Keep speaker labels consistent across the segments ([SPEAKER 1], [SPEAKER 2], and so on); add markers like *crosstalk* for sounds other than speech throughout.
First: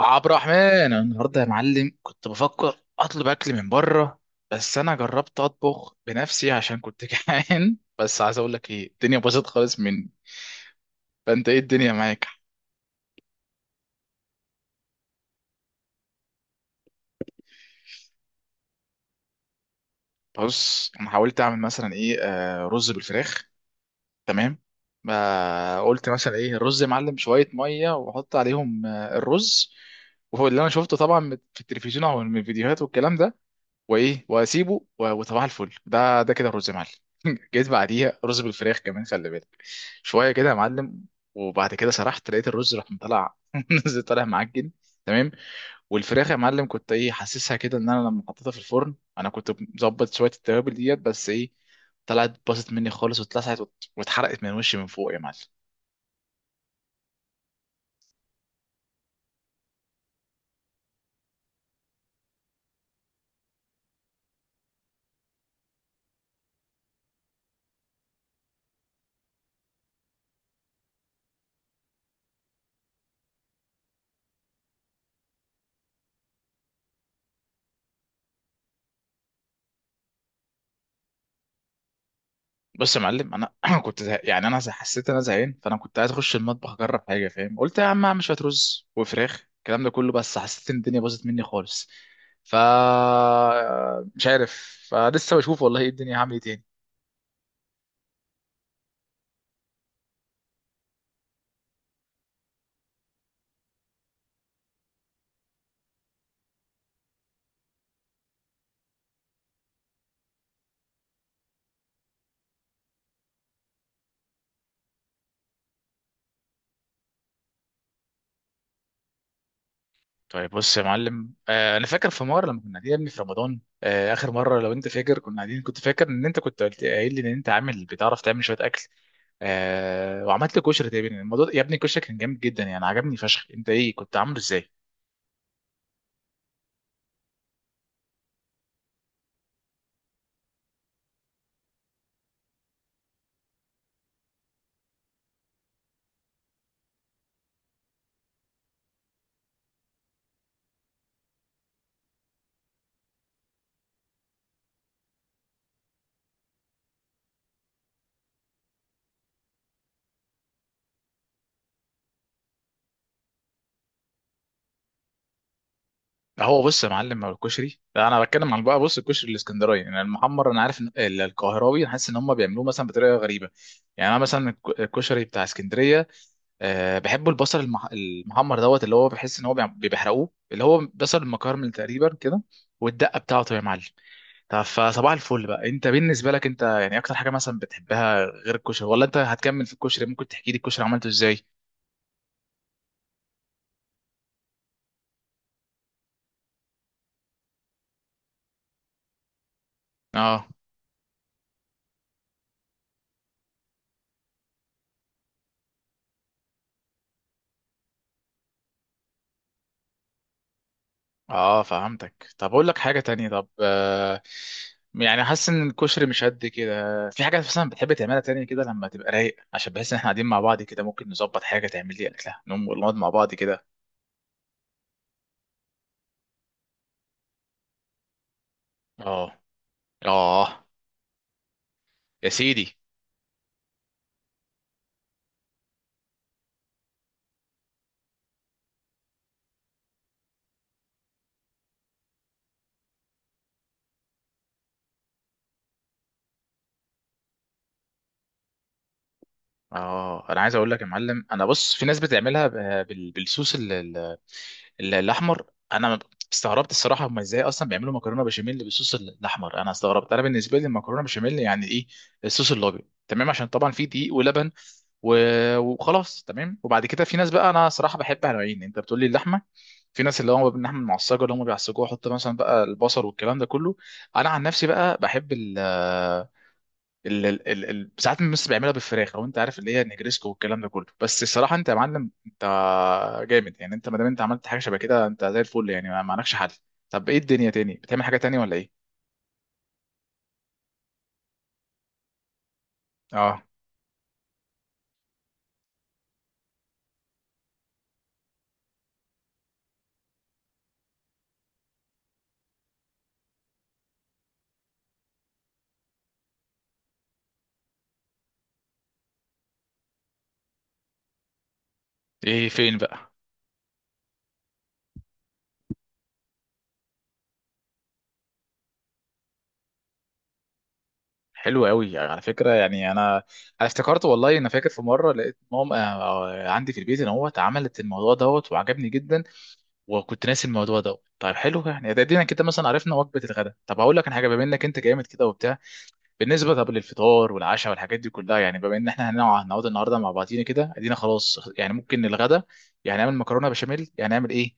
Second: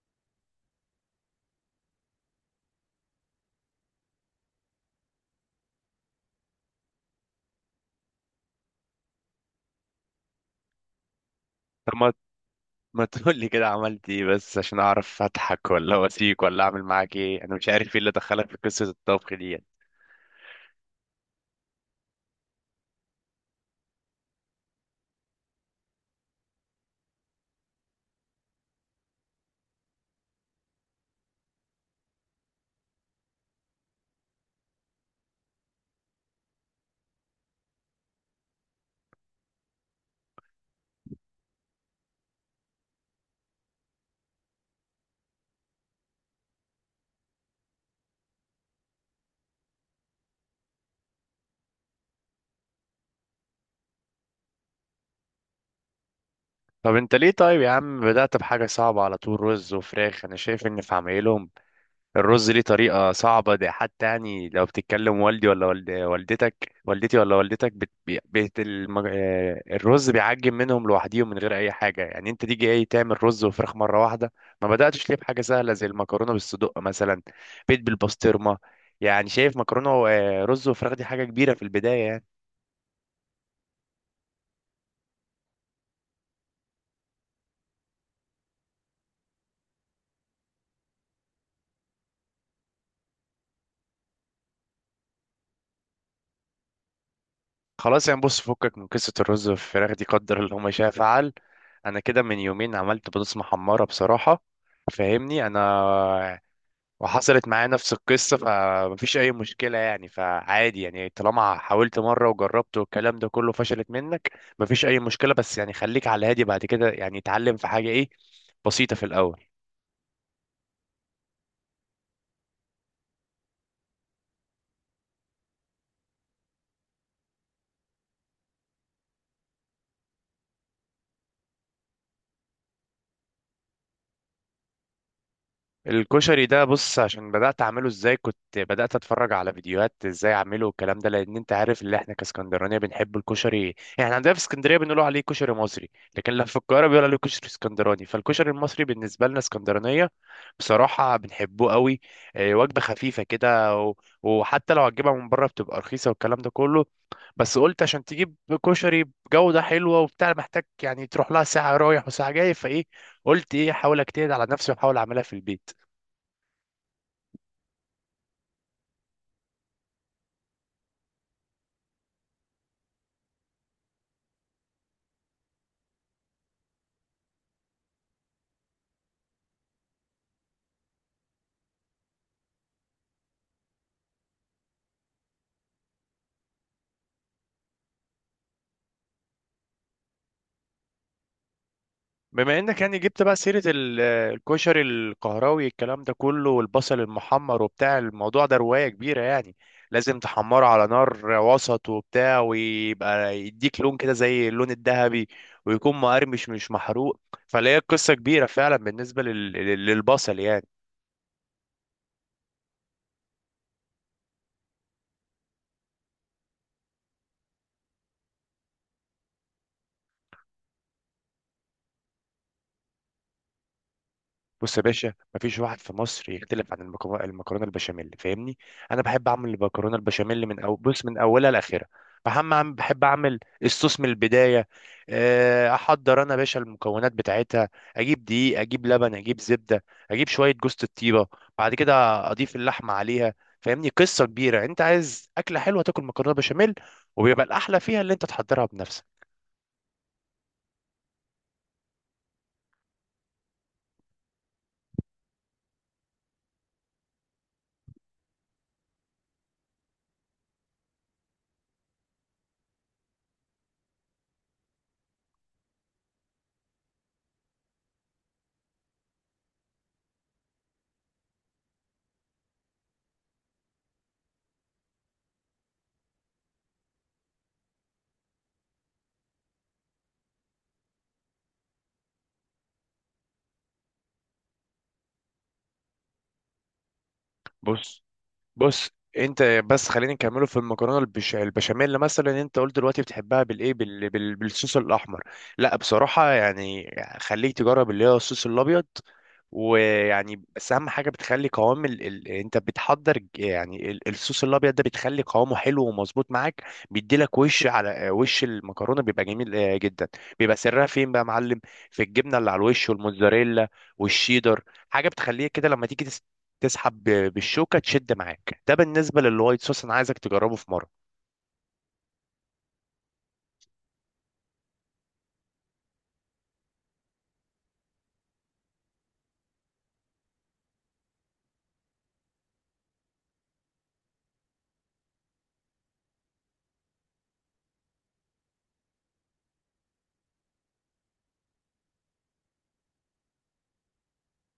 [SPEAKER 1] عبد الرحمن، أنا النهارده يا معلم كنت بفكر اطلب اكل من بره. بس انا جربت اطبخ بنفسي عشان كنت *laughs* جعان. بس عايز اقول لك ايه، الدنيا باظت خالص مني. فانت ايه الدنيا
[SPEAKER 2] طب ما
[SPEAKER 1] معاك؟
[SPEAKER 2] ما تقول لي كده عملت ايه؟ بس عشان اعرف اضحك ولا واسيك ولا اعمل معاك ايه. انا مش عارف ايه اللي دخلك في قصة الطبخ دي.
[SPEAKER 1] بص، انا حاولت اعمل مثلا ايه رز بالفراخ. تمام. ما قلت مثلا ايه الرز يا معلم، شويه ميه واحط عليهم الرز. وهو اللي انا شفته طبعا في التلفزيون او من الفيديوهات والكلام ده. وايه، واسيبه وصباح الفل، ده كده رز معلم. *laughs* جيت بعديها رز بالفراخ كمان، خلي بالك شويه كده يا معلم. وبعد كده سرحت لقيت الرز راح مطلع *laughs* نزل طالع معجن. تمام. والفراخ يا معلم كنت ايه حاسسها كده ان انا لما حطيتها في الفرن انا كنت مظبط شويه التوابل ديت، بس ايه طلعت باظت مني خالص واتلسعت واتحرقت من وشي من فوق يا معلم.
[SPEAKER 2] طب انت ليه طيب يا عم بدأت بحاجة صعبة على طول؟ رز وفراخ، انا شايف ان في عمايلهم الرز ليه طريقة صعبة. ده حتى يعني لو بتتكلم والدي ولا والدتك، والدتي ولا والدتك بت... بي- بيت المج... آه، الرز بيعجن منهم لوحديهم من غير أي حاجة. يعني أنت تيجي إيه تعمل رز وفراخ مرة واحدة؟ ما بدأتش ليه بحاجة سهلة زي المكرونة بالصدق مثلا، بيت بالبسطرمة. يعني شايف مكرونة ورز وفراخ دي حاجة كبيرة في البداية يعني.
[SPEAKER 1] بص يا معلم انا *clears throat* كنت زه... يعني انا زه- حسيت إن انا زهقان، فانا كنت عايز اخش المطبخ اجرب حاجه، فاهم؟ قلت يا عم اعمل شويه رز وفراخ الكلام ده كله، بس حسيت ان الدنيا باظت مني خالص. ف آه، مش عارف. فلسه بشوف والله ايه الدنيا، هعمل ايه تاني.
[SPEAKER 2] خلاص، يعني بص فكك من قصة الرز والفراخ دي، قدر اللي هما شاء فعل. أنا كده من يومين عملت بطاطس محمرة بصراحة، فاهمني انا، وحصلت معايا نفس القصة، فمفيش أي مشكلة يعني. فعادي يعني، طالما حاولت مرة وجربت والكلام ده كله، فشلت منك مفيش أي مشكلة. بس يعني خليك على هادي بعد كده، يعني اتعلم في حاجة إيه بسيطة في الأول.
[SPEAKER 1] طيب، بص يا معلم، انا فاكر في مره لما كنا قاعدين يا ابني في رمضان، اخر مره، لو انت فاكر كنا قاعدين، كنت فاكر ان انت كنت قلت قايل لي ان انت عامل بتعرف تعمل شويه اكل. وعملت لي كشري تقريبا. الموضوع يا ابني الكشري كان جامد جدا يعني، عجبني فشخ، انت ايه كنت عامله ازاي؟
[SPEAKER 2] الكشري ده بص عشان بدأت أعمله إزاي، كنت بدأت أتفرج على فيديوهات إزاي أعمله والكلام ده، لأن أنت عارف اللي إحنا كاسكندرانية بنحب الكشري. يعني عندنا في اسكندرية بنقولوا عليه كشري مصري، لكن لما في القاهرة بيقولوا عليه كشري اسكندراني. فالكشري المصري بالنسبة لنا اسكندرانية بصراحة بنحبه قوي. إيه، وجبة خفيفة كده وحتى لو هتجيبها من بره بتبقى رخيصة والكلام ده كله. بس قلت عشان تجيب كشري بجودة حلوة وبتاع، محتاج يعني تروح لها ساعة رايح وساعة جاي، فإيه قلت إيه أحاول أجتهد على نفسي وأحاول أعملها في البيت.
[SPEAKER 1] هو بص يا معلم، هو الكشري، انا بتكلم عن بقى بص الكشري الاسكندراني يعني المحمر، انا عارف ان القاهراوي أنا حاسس ان هم بيعملوه مثلا بطريقه غريبه. يعني انا مثلا الكشري بتاع اسكندريه، بحب البصل المحمر دوت، اللي هو بحس ان هو بيحرقوه، اللي هو بصل المكرمل تقريبا كده، والدقه بتاعته يا معلم. طب فصباح الفل بقى، انت بالنسبه لك انت يعني اكتر حاجه مثلا بتحبها غير الكشري؟ ولا انت هتكمل في الكشري، ممكن تحكي لي الكشري عملته ازاي؟
[SPEAKER 2] بما انك يعني جبت بقى سيرة الكشري القهراوي الكلام ده كله والبصل المحمر وبتاع، الموضوع ده رواية كبيرة يعني. لازم
[SPEAKER 1] اه.
[SPEAKER 2] تحمره على نار وسط وبتاع ويبقى يديك لون كده زي اللون الذهبي، ويكون مقرمش مش محروق. فلا هي قصة كبيرة فعلا بالنسبة للبصل يعني.
[SPEAKER 1] اه، فهمتك. طب اقول لك حاجه تانية، طب يعني حاسس ان الكشري مش قد كده، في حاجه مثلا بتحب تعملها تانية كده لما تبقى رايق؟ عشان بحس ان احنا قاعدين مع بعض كده ممكن نظبط حاجه تعمل لي اكلها نقوم نقعد مع بعض كده.
[SPEAKER 2] بص يا باشا، مفيش واحد في مصر يختلف عن المكرونه البشاميل فاهمني. انا بحب
[SPEAKER 1] اه.
[SPEAKER 2] اعمل المكرونه البشاميل من
[SPEAKER 1] اه.
[SPEAKER 2] أو بص من اولها لاخرها.
[SPEAKER 1] يا
[SPEAKER 2] بحب اعمل
[SPEAKER 1] سيدي.
[SPEAKER 2] بحب اعمل الصوص من البدايه. احضر انا يا باشا المكونات بتاعتها. اجيب دقيق، اجيب لبن، اجيب زبده، اجيب شويه جوز الطيبه. بعد كده اضيف اللحمه عليها. فاهمني، قصه كبيره. انت عايز اكله حلوه، تاكل مكرونه بشاميل. وبيبقى الاحلى فيها اللي انت تحضرها بنفسك.
[SPEAKER 1] اه، انا عايز اقول لك يا معلم، انا بص، في ناس بتعملها بالصوص الاحمر. انا استغربت الصراحه، هم ازاي اصلا بيعملوا مكرونه بشاميل بالصوص الاحمر. انا استغربت. انا بالنسبه لي المكرونه بشاميل يعني ايه؟ الصوص الابيض. تمام، عشان طبعا في دقيق ولبن وخلاص تمام. وبعد كده في ناس بقى، انا صراحه بحب نوعين. انت بتقول لي اللحمه، في ناس اللي هو باللحمه المعصجه اللي هم بيعصجوها، يحط مثلا بقى البصل والكلام ده كله. انا عن نفسي بقى بحب، ساعات الناس بيعملها بالفراخ، لو انت عارف اللي هي النجريسكو والكلام ده كله. بس الصراحه انت يا معلم، انت جامد يعني، انت ما دام انت عملت حاجه شبه كده انت زي الفل يعني، ما عندكش حل. طب ايه الدنيا تاني، بتعمل
[SPEAKER 2] بص
[SPEAKER 1] حاجه تانية ولا ايه؟
[SPEAKER 2] بص انت بس خلينا نكمله في المكرونه البشاميل. مثلا انت قلت دلوقتي
[SPEAKER 1] اه.
[SPEAKER 2] بتحبها بالايه بالصوص الاحمر. لا بصراحه يعني خليك تجرب اللي هو الصوص الابيض. ويعني بس اهم حاجه بتخلي قوام انت بتحضر يعني الصوص الابيض ده، بتخلي قوامه حلو ومظبوط معاك. بيديلك وش على وش المكرونه، بيبقى جميل جدا. بيبقى سرها فين بقى يا معلم؟ في الجبنه
[SPEAKER 1] ايه
[SPEAKER 2] اللي على
[SPEAKER 1] فين
[SPEAKER 2] الوش،
[SPEAKER 1] بقى؟
[SPEAKER 2] والموتزاريلا والشيدر. حاجه بتخليك كده لما تيجي تسحب بالشوكه تشد معاك. ده بالنسبه للوايت صوص، انا عايزك تجربه في مره.
[SPEAKER 1] حلو قوي على فكره. يعني انا افتكرت والله. انا فاكر في مره لقيت ماما عندي في البيت ان هو اتعملت الموضوع دوت وعجبني جدا، وكنت ناسي الموضوع دوت. طيب حلو، يعني ده ادينا كده مثلا عرفنا وجبه الغداء. طب هقول لك على حاجه، بما انك انت جامد كده وبتاع، بالنسبه طب للفطار والعشاء والحاجات دي كلها، يعني بما ان احنا هنقعد النهارده مع بعضينا كده ادينا خلاص يعني، ممكن الغداء يعني نعمل مكرونه بشاميل، يعني نعمل ايه،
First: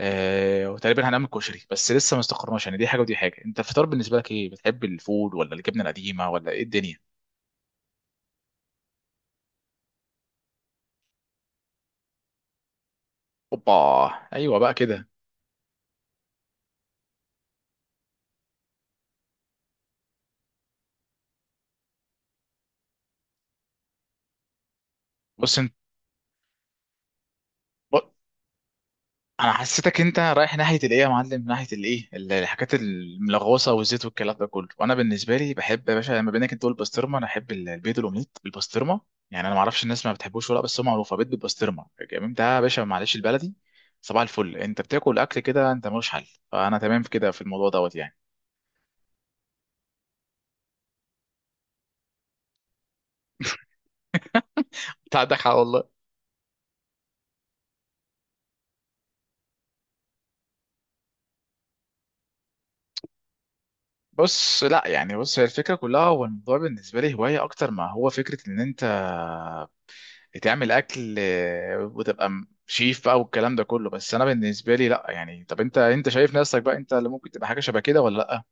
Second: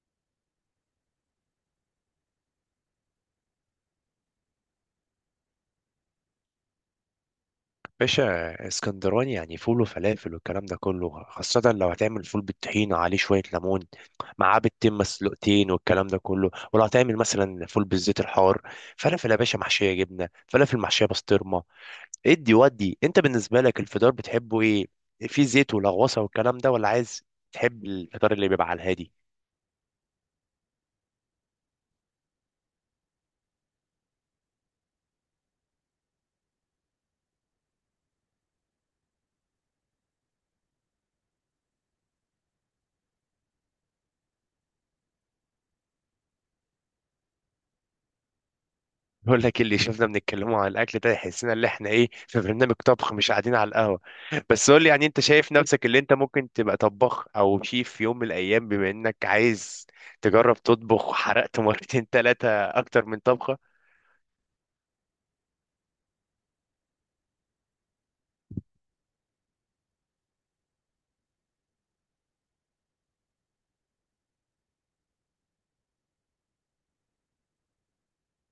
[SPEAKER 1] وتقريبا هنعمل كشري، بس لسه ما استقرناش يعني، دي حاجه ودي حاجه. انت الفطار بالنسبه لك ايه، بتحب الفول ولا الجبنه القديمه ولا ايه الدنيا؟
[SPEAKER 2] باشا، اسكندراني يعني فول وفلافل والكلام ده كله، خاصه لو هتعمل فول بالطحينه عليه شويه
[SPEAKER 1] اوبا.
[SPEAKER 2] ليمون،
[SPEAKER 1] ايوه
[SPEAKER 2] معاه
[SPEAKER 1] بقى
[SPEAKER 2] بيضتين
[SPEAKER 1] كده.
[SPEAKER 2] مسلوقتين والكلام ده كله. ولو هتعمل مثلا فول بالزيت الحار، فلافل يا باشا محشيه جبنه، فلافل محشيه بسطرمه. ادي ودي، انت بالنسبه لك الفطار بتحبه ايه؟ في
[SPEAKER 1] بص،
[SPEAKER 2] زيت ولغوصه والكلام ده، ولا عايز تحب
[SPEAKER 1] ب-
[SPEAKER 2] الفطار اللي بيبقى على الهادي؟
[SPEAKER 1] انا حسيتك انت رايح ناحيه الايه يا معلم، ناحيه الايه الحاجات الملغوصه والزيت والكلام ده كله، وانا بالنسبه لي بحب يا باشا، لما بينك انت تقول بسطرمه، انا احب البيض الاومليت بالبسطرمه. يعني انا ما اعرفش الناس ما بتحبوش ولا، بس هو معروفه بيض بالبسطرمه جميل ده يا باشا، معلش البلدي. صباح الفل، انت بتاكل اكل كده انت ملوش حل. فانا تمام في كده، في الموضوع دوت يعني.
[SPEAKER 2] بقول لك اللي شفنا بنتكلموا عن الاكل ده، يحسنا ان احنا ايه في برنامج طبخ مش قاعدين على القهوه. بس قول لي يعني،
[SPEAKER 1] انت
[SPEAKER 2] انت
[SPEAKER 1] عندك حق
[SPEAKER 2] شايف نفسك
[SPEAKER 1] والله.
[SPEAKER 2] اللي انت ممكن تبقى طباخ او شيف في يوم من الايام بما انك عايز تجرب تطبخ، وحرقت مرتين ثلاثه اكتر من طبخه؟
[SPEAKER 1] بص لا يعني، بص هي الفكره كلها هو الموضوع بالنسبه لي هوايه اكتر ما هو فكره ان انت تعمل اكل، وتبقى شيف بقى والكلام ده كله. بس انا بالنسبه لي لا يعني. طب انت شايف نفسك بقى انت اللي ممكن تبقى حاجه شبه كده ولا لا؟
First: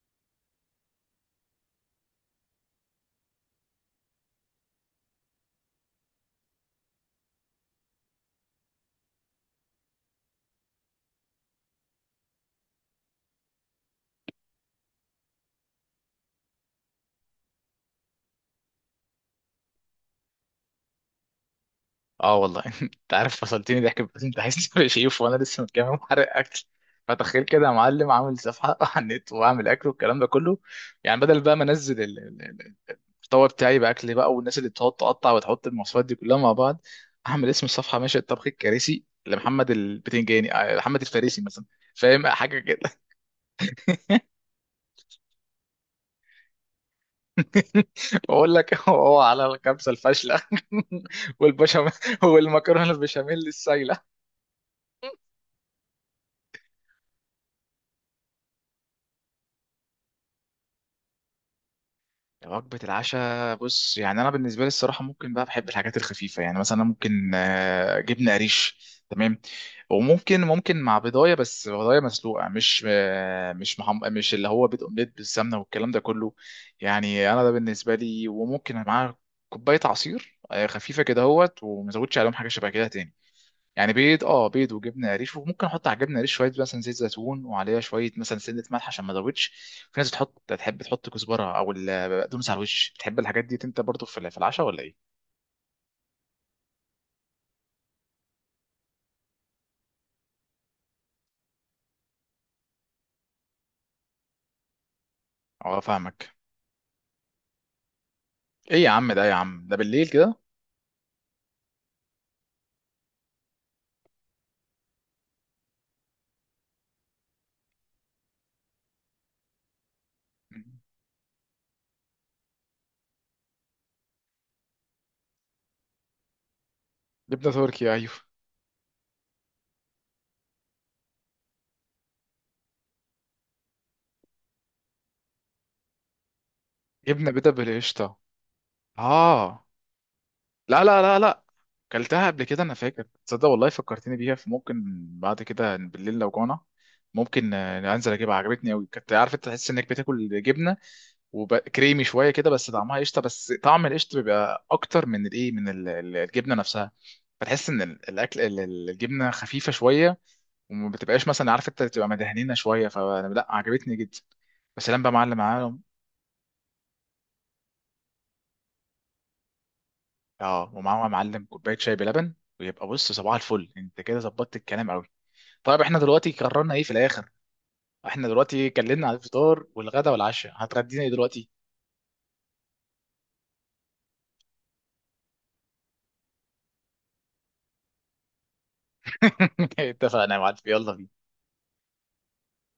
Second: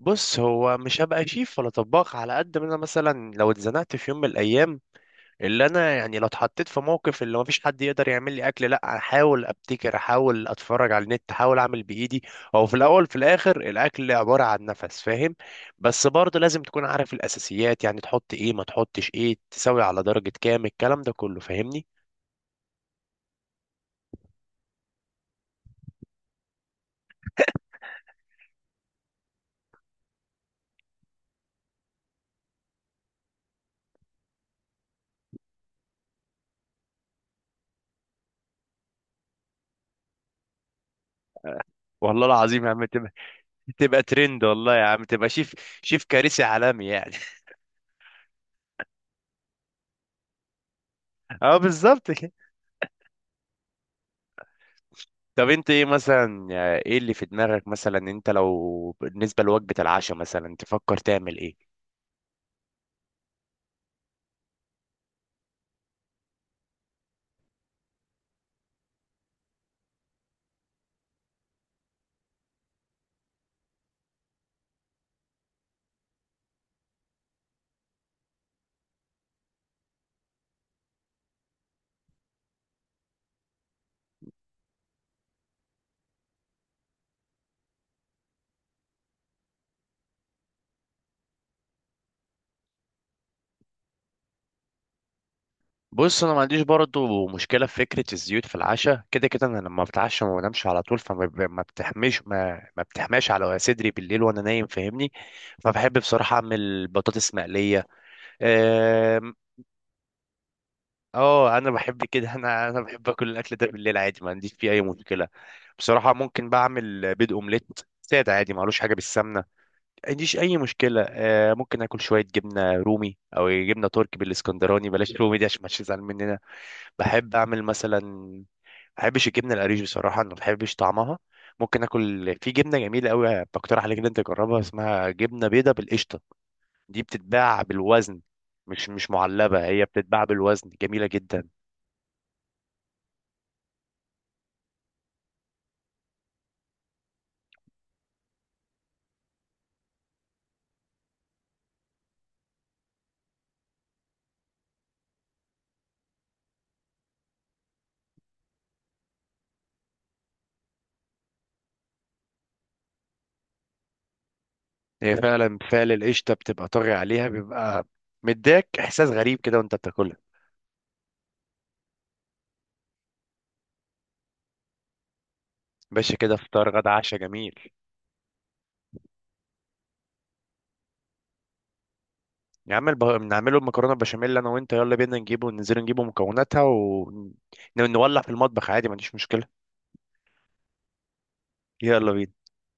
[SPEAKER 2] بص، هو مش هبقى شيف ولا طباخ، على قد ما انا مثلا لو اتزنقت في يوم من الايام، اللي انا يعني لو اتحطيت في موقف اللي مفيش حد يقدر يعمل لي اكل، لا احاول ابتكر، احاول اتفرج على النت، احاول اعمل بايدي. هو في الاول في الاخر الاكل عباره عن نفس فاهم. بس برضه لازم تكون عارف الاساسيات يعني، تحط ايه ما تحطش ايه، تسوي على درجه كام، الكلام ده كله فاهمني.
[SPEAKER 1] اه والله. *laughs* انت عارف فصلتني ضحك، بس انت عايز تبقى شيف وانا لسه متجمع محرق *laughs* اكل. فتخيل كده يا معلم، عامل صفحه *laughs* على النت واعمل اكل والكلام ده كله، يعني بدل بقى ما انزل الطبق بتاعي باكل بقى، والناس اللي بتقعد تقطع وتحط المواصفات دي كلها مع بعض. اعمل اسم الصفحه ماشي، الطبخ الكارثي لمحمد البتنجاني، محمد الفارسي مثلا. فاهم
[SPEAKER 2] والله
[SPEAKER 1] حاجه
[SPEAKER 2] العظيم يا عم
[SPEAKER 1] كده.
[SPEAKER 2] تبقى
[SPEAKER 1] *laughs*
[SPEAKER 2] ترند والله يا عم. تبقى شيف. شيف كارثي عالمي يعني.
[SPEAKER 1] *laughs* بقول لك هو على الكبسة الفاشلة *laughs*
[SPEAKER 2] *laughs* اه
[SPEAKER 1] والبشاميل،
[SPEAKER 2] بالظبط كده.
[SPEAKER 1] والمكرونة البشاميل السايلة.
[SPEAKER 2] طب انت ايه مثلا، ايه اللي في دماغك مثلا انت لو بالنسبه لوجبه العشاء مثلا تفكر تعمل ايه؟
[SPEAKER 1] وجبة العشاء، بص يعني أنا بالنسبة لي الصراحة ممكن بقى، بحب الحاجات الخفيفة يعني، مثلا ممكن جبنة قريش. تمام، وممكن مع بيضاية، بس بيضاية مسلوقة مش مش مش اللي هو بيض أومليت بالسمنة والكلام ده كله. يعني أنا ده بالنسبة لي، وممكن معاه كوباية عصير خفيفة كده، هوت، ومزودش عليهم حاجة شبه كده تاني. يعني بيض، بيض وجبنه قريش، وممكن احط على الجبنه قريش شويه مثلا زيت زيتون، وعليها شويه مثلا سنه ملح عشان ما تزودش. في ناس تحب تحط كزبره او البقدونس على الوش، بتحب الحاجات دي انت برضو في في العشاء ولا ايه؟
[SPEAKER 2] بص انا ما عنديش برضه مشكله في فكره الزيوت في العشاء. كده كده انا لما بتعشى ما بنامش على طول، فما ما بتحمش، ما بتحماش على صدري بالليل وانا نايم فاهمني.
[SPEAKER 1] اه،
[SPEAKER 2] فبحب بصراحه
[SPEAKER 1] فاهمك.
[SPEAKER 2] اعمل بطاطس مقليه.
[SPEAKER 1] ايه يا عم ده، يا
[SPEAKER 2] آم،
[SPEAKER 1] عم ده بالليل كده.
[SPEAKER 2] اه انا بحب كده. *laughs* انا بحب اكل الاكل ده بالليل عادي، ما عنديش فيه اي مشكله. بصراحه ممكن بعمل بيض اومليت ساده عادي، معلوش حاجه بالسمنه ما عنديش اي مشكله. ممكن اكل شويه جبنه رومي او جبنه تركي بالاسكندراني، بلاش رومي دي عشان ما تزعل مننا. بحب
[SPEAKER 1] جبنه
[SPEAKER 2] اعمل
[SPEAKER 1] تركي
[SPEAKER 2] مثلا
[SPEAKER 1] ايوه.
[SPEAKER 2] ما بحبش الجبنه القريش بصراحه، انا ما بحبش طعمها. ممكن اكل في جبنه جميله قوي، بقترح عليك ان انت تجربها، اسمها جبنه بيضه بالقشطه. دي
[SPEAKER 1] جبنه بيضه
[SPEAKER 2] بتتباع
[SPEAKER 1] بالقشطه.
[SPEAKER 2] بالوزن، مش معلبه،
[SPEAKER 1] اه.
[SPEAKER 2] هي بتتباع بالوزن
[SPEAKER 1] لا لا
[SPEAKER 2] جميله
[SPEAKER 1] لا لا.
[SPEAKER 2] جدا.
[SPEAKER 1] كلتها قبل كده انا فاكر، تصدق والله فكرتني بيها، فممكن بعد كده بالليل لو جوعنا ممكن انزل اجيبها. عجبتني قوي، كنت عارف، انت تحس انك بتاكل جبنه وكريمي شويه كده، بس طعمها قشطه، بس طعم القشطه بيبقى اكتر من الايه، من الجبنه نفسها. بتحس ان الاكل الجبنه خفيفه شويه، وما بتبقاش مثلا عارف، انت بتبقى مدهنينه شويه، فلا عجبتني جدا بس لما بقى
[SPEAKER 2] هي
[SPEAKER 1] معلم
[SPEAKER 2] فعلا
[SPEAKER 1] معاهم.
[SPEAKER 2] فعل القشطه بتبقى طاغي عليها، بيبقى مديك احساس غريب كده وانت بتاكلها.
[SPEAKER 1] اه، ومعاهم يا معلم كوبايه شاي بلبن، ويبقى بص صباح الفل، انت كده ظبطت الكلام قوي. طيب احنا
[SPEAKER 2] باشا
[SPEAKER 1] دلوقتي
[SPEAKER 2] كده
[SPEAKER 1] قررنا
[SPEAKER 2] فطار
[SPEAKER 1] ايه في
[SPEAKER 2] غدا عشاء
[SPEAKER 1] الاخر؟
[SPEAKER 2] جميل.
[SPEAKER 1] احنا دلوقتي اتكلمنا على الفطار والغدا والعشاء، هتغدينا ايه دلوقتي؟
[SPEAKER 2] يا عم نعمله المكرونه بشاميل انا وانت، يلا بينا نجيبه، وننزل نجيبه مكوناتها ونولع في المطبخ عادي ما عنديش مشكله.
[SPEAKER 1] *laughs* اتفقنا يا معلم، يلا بينا.
[SPEAKER 2] يلا بينا.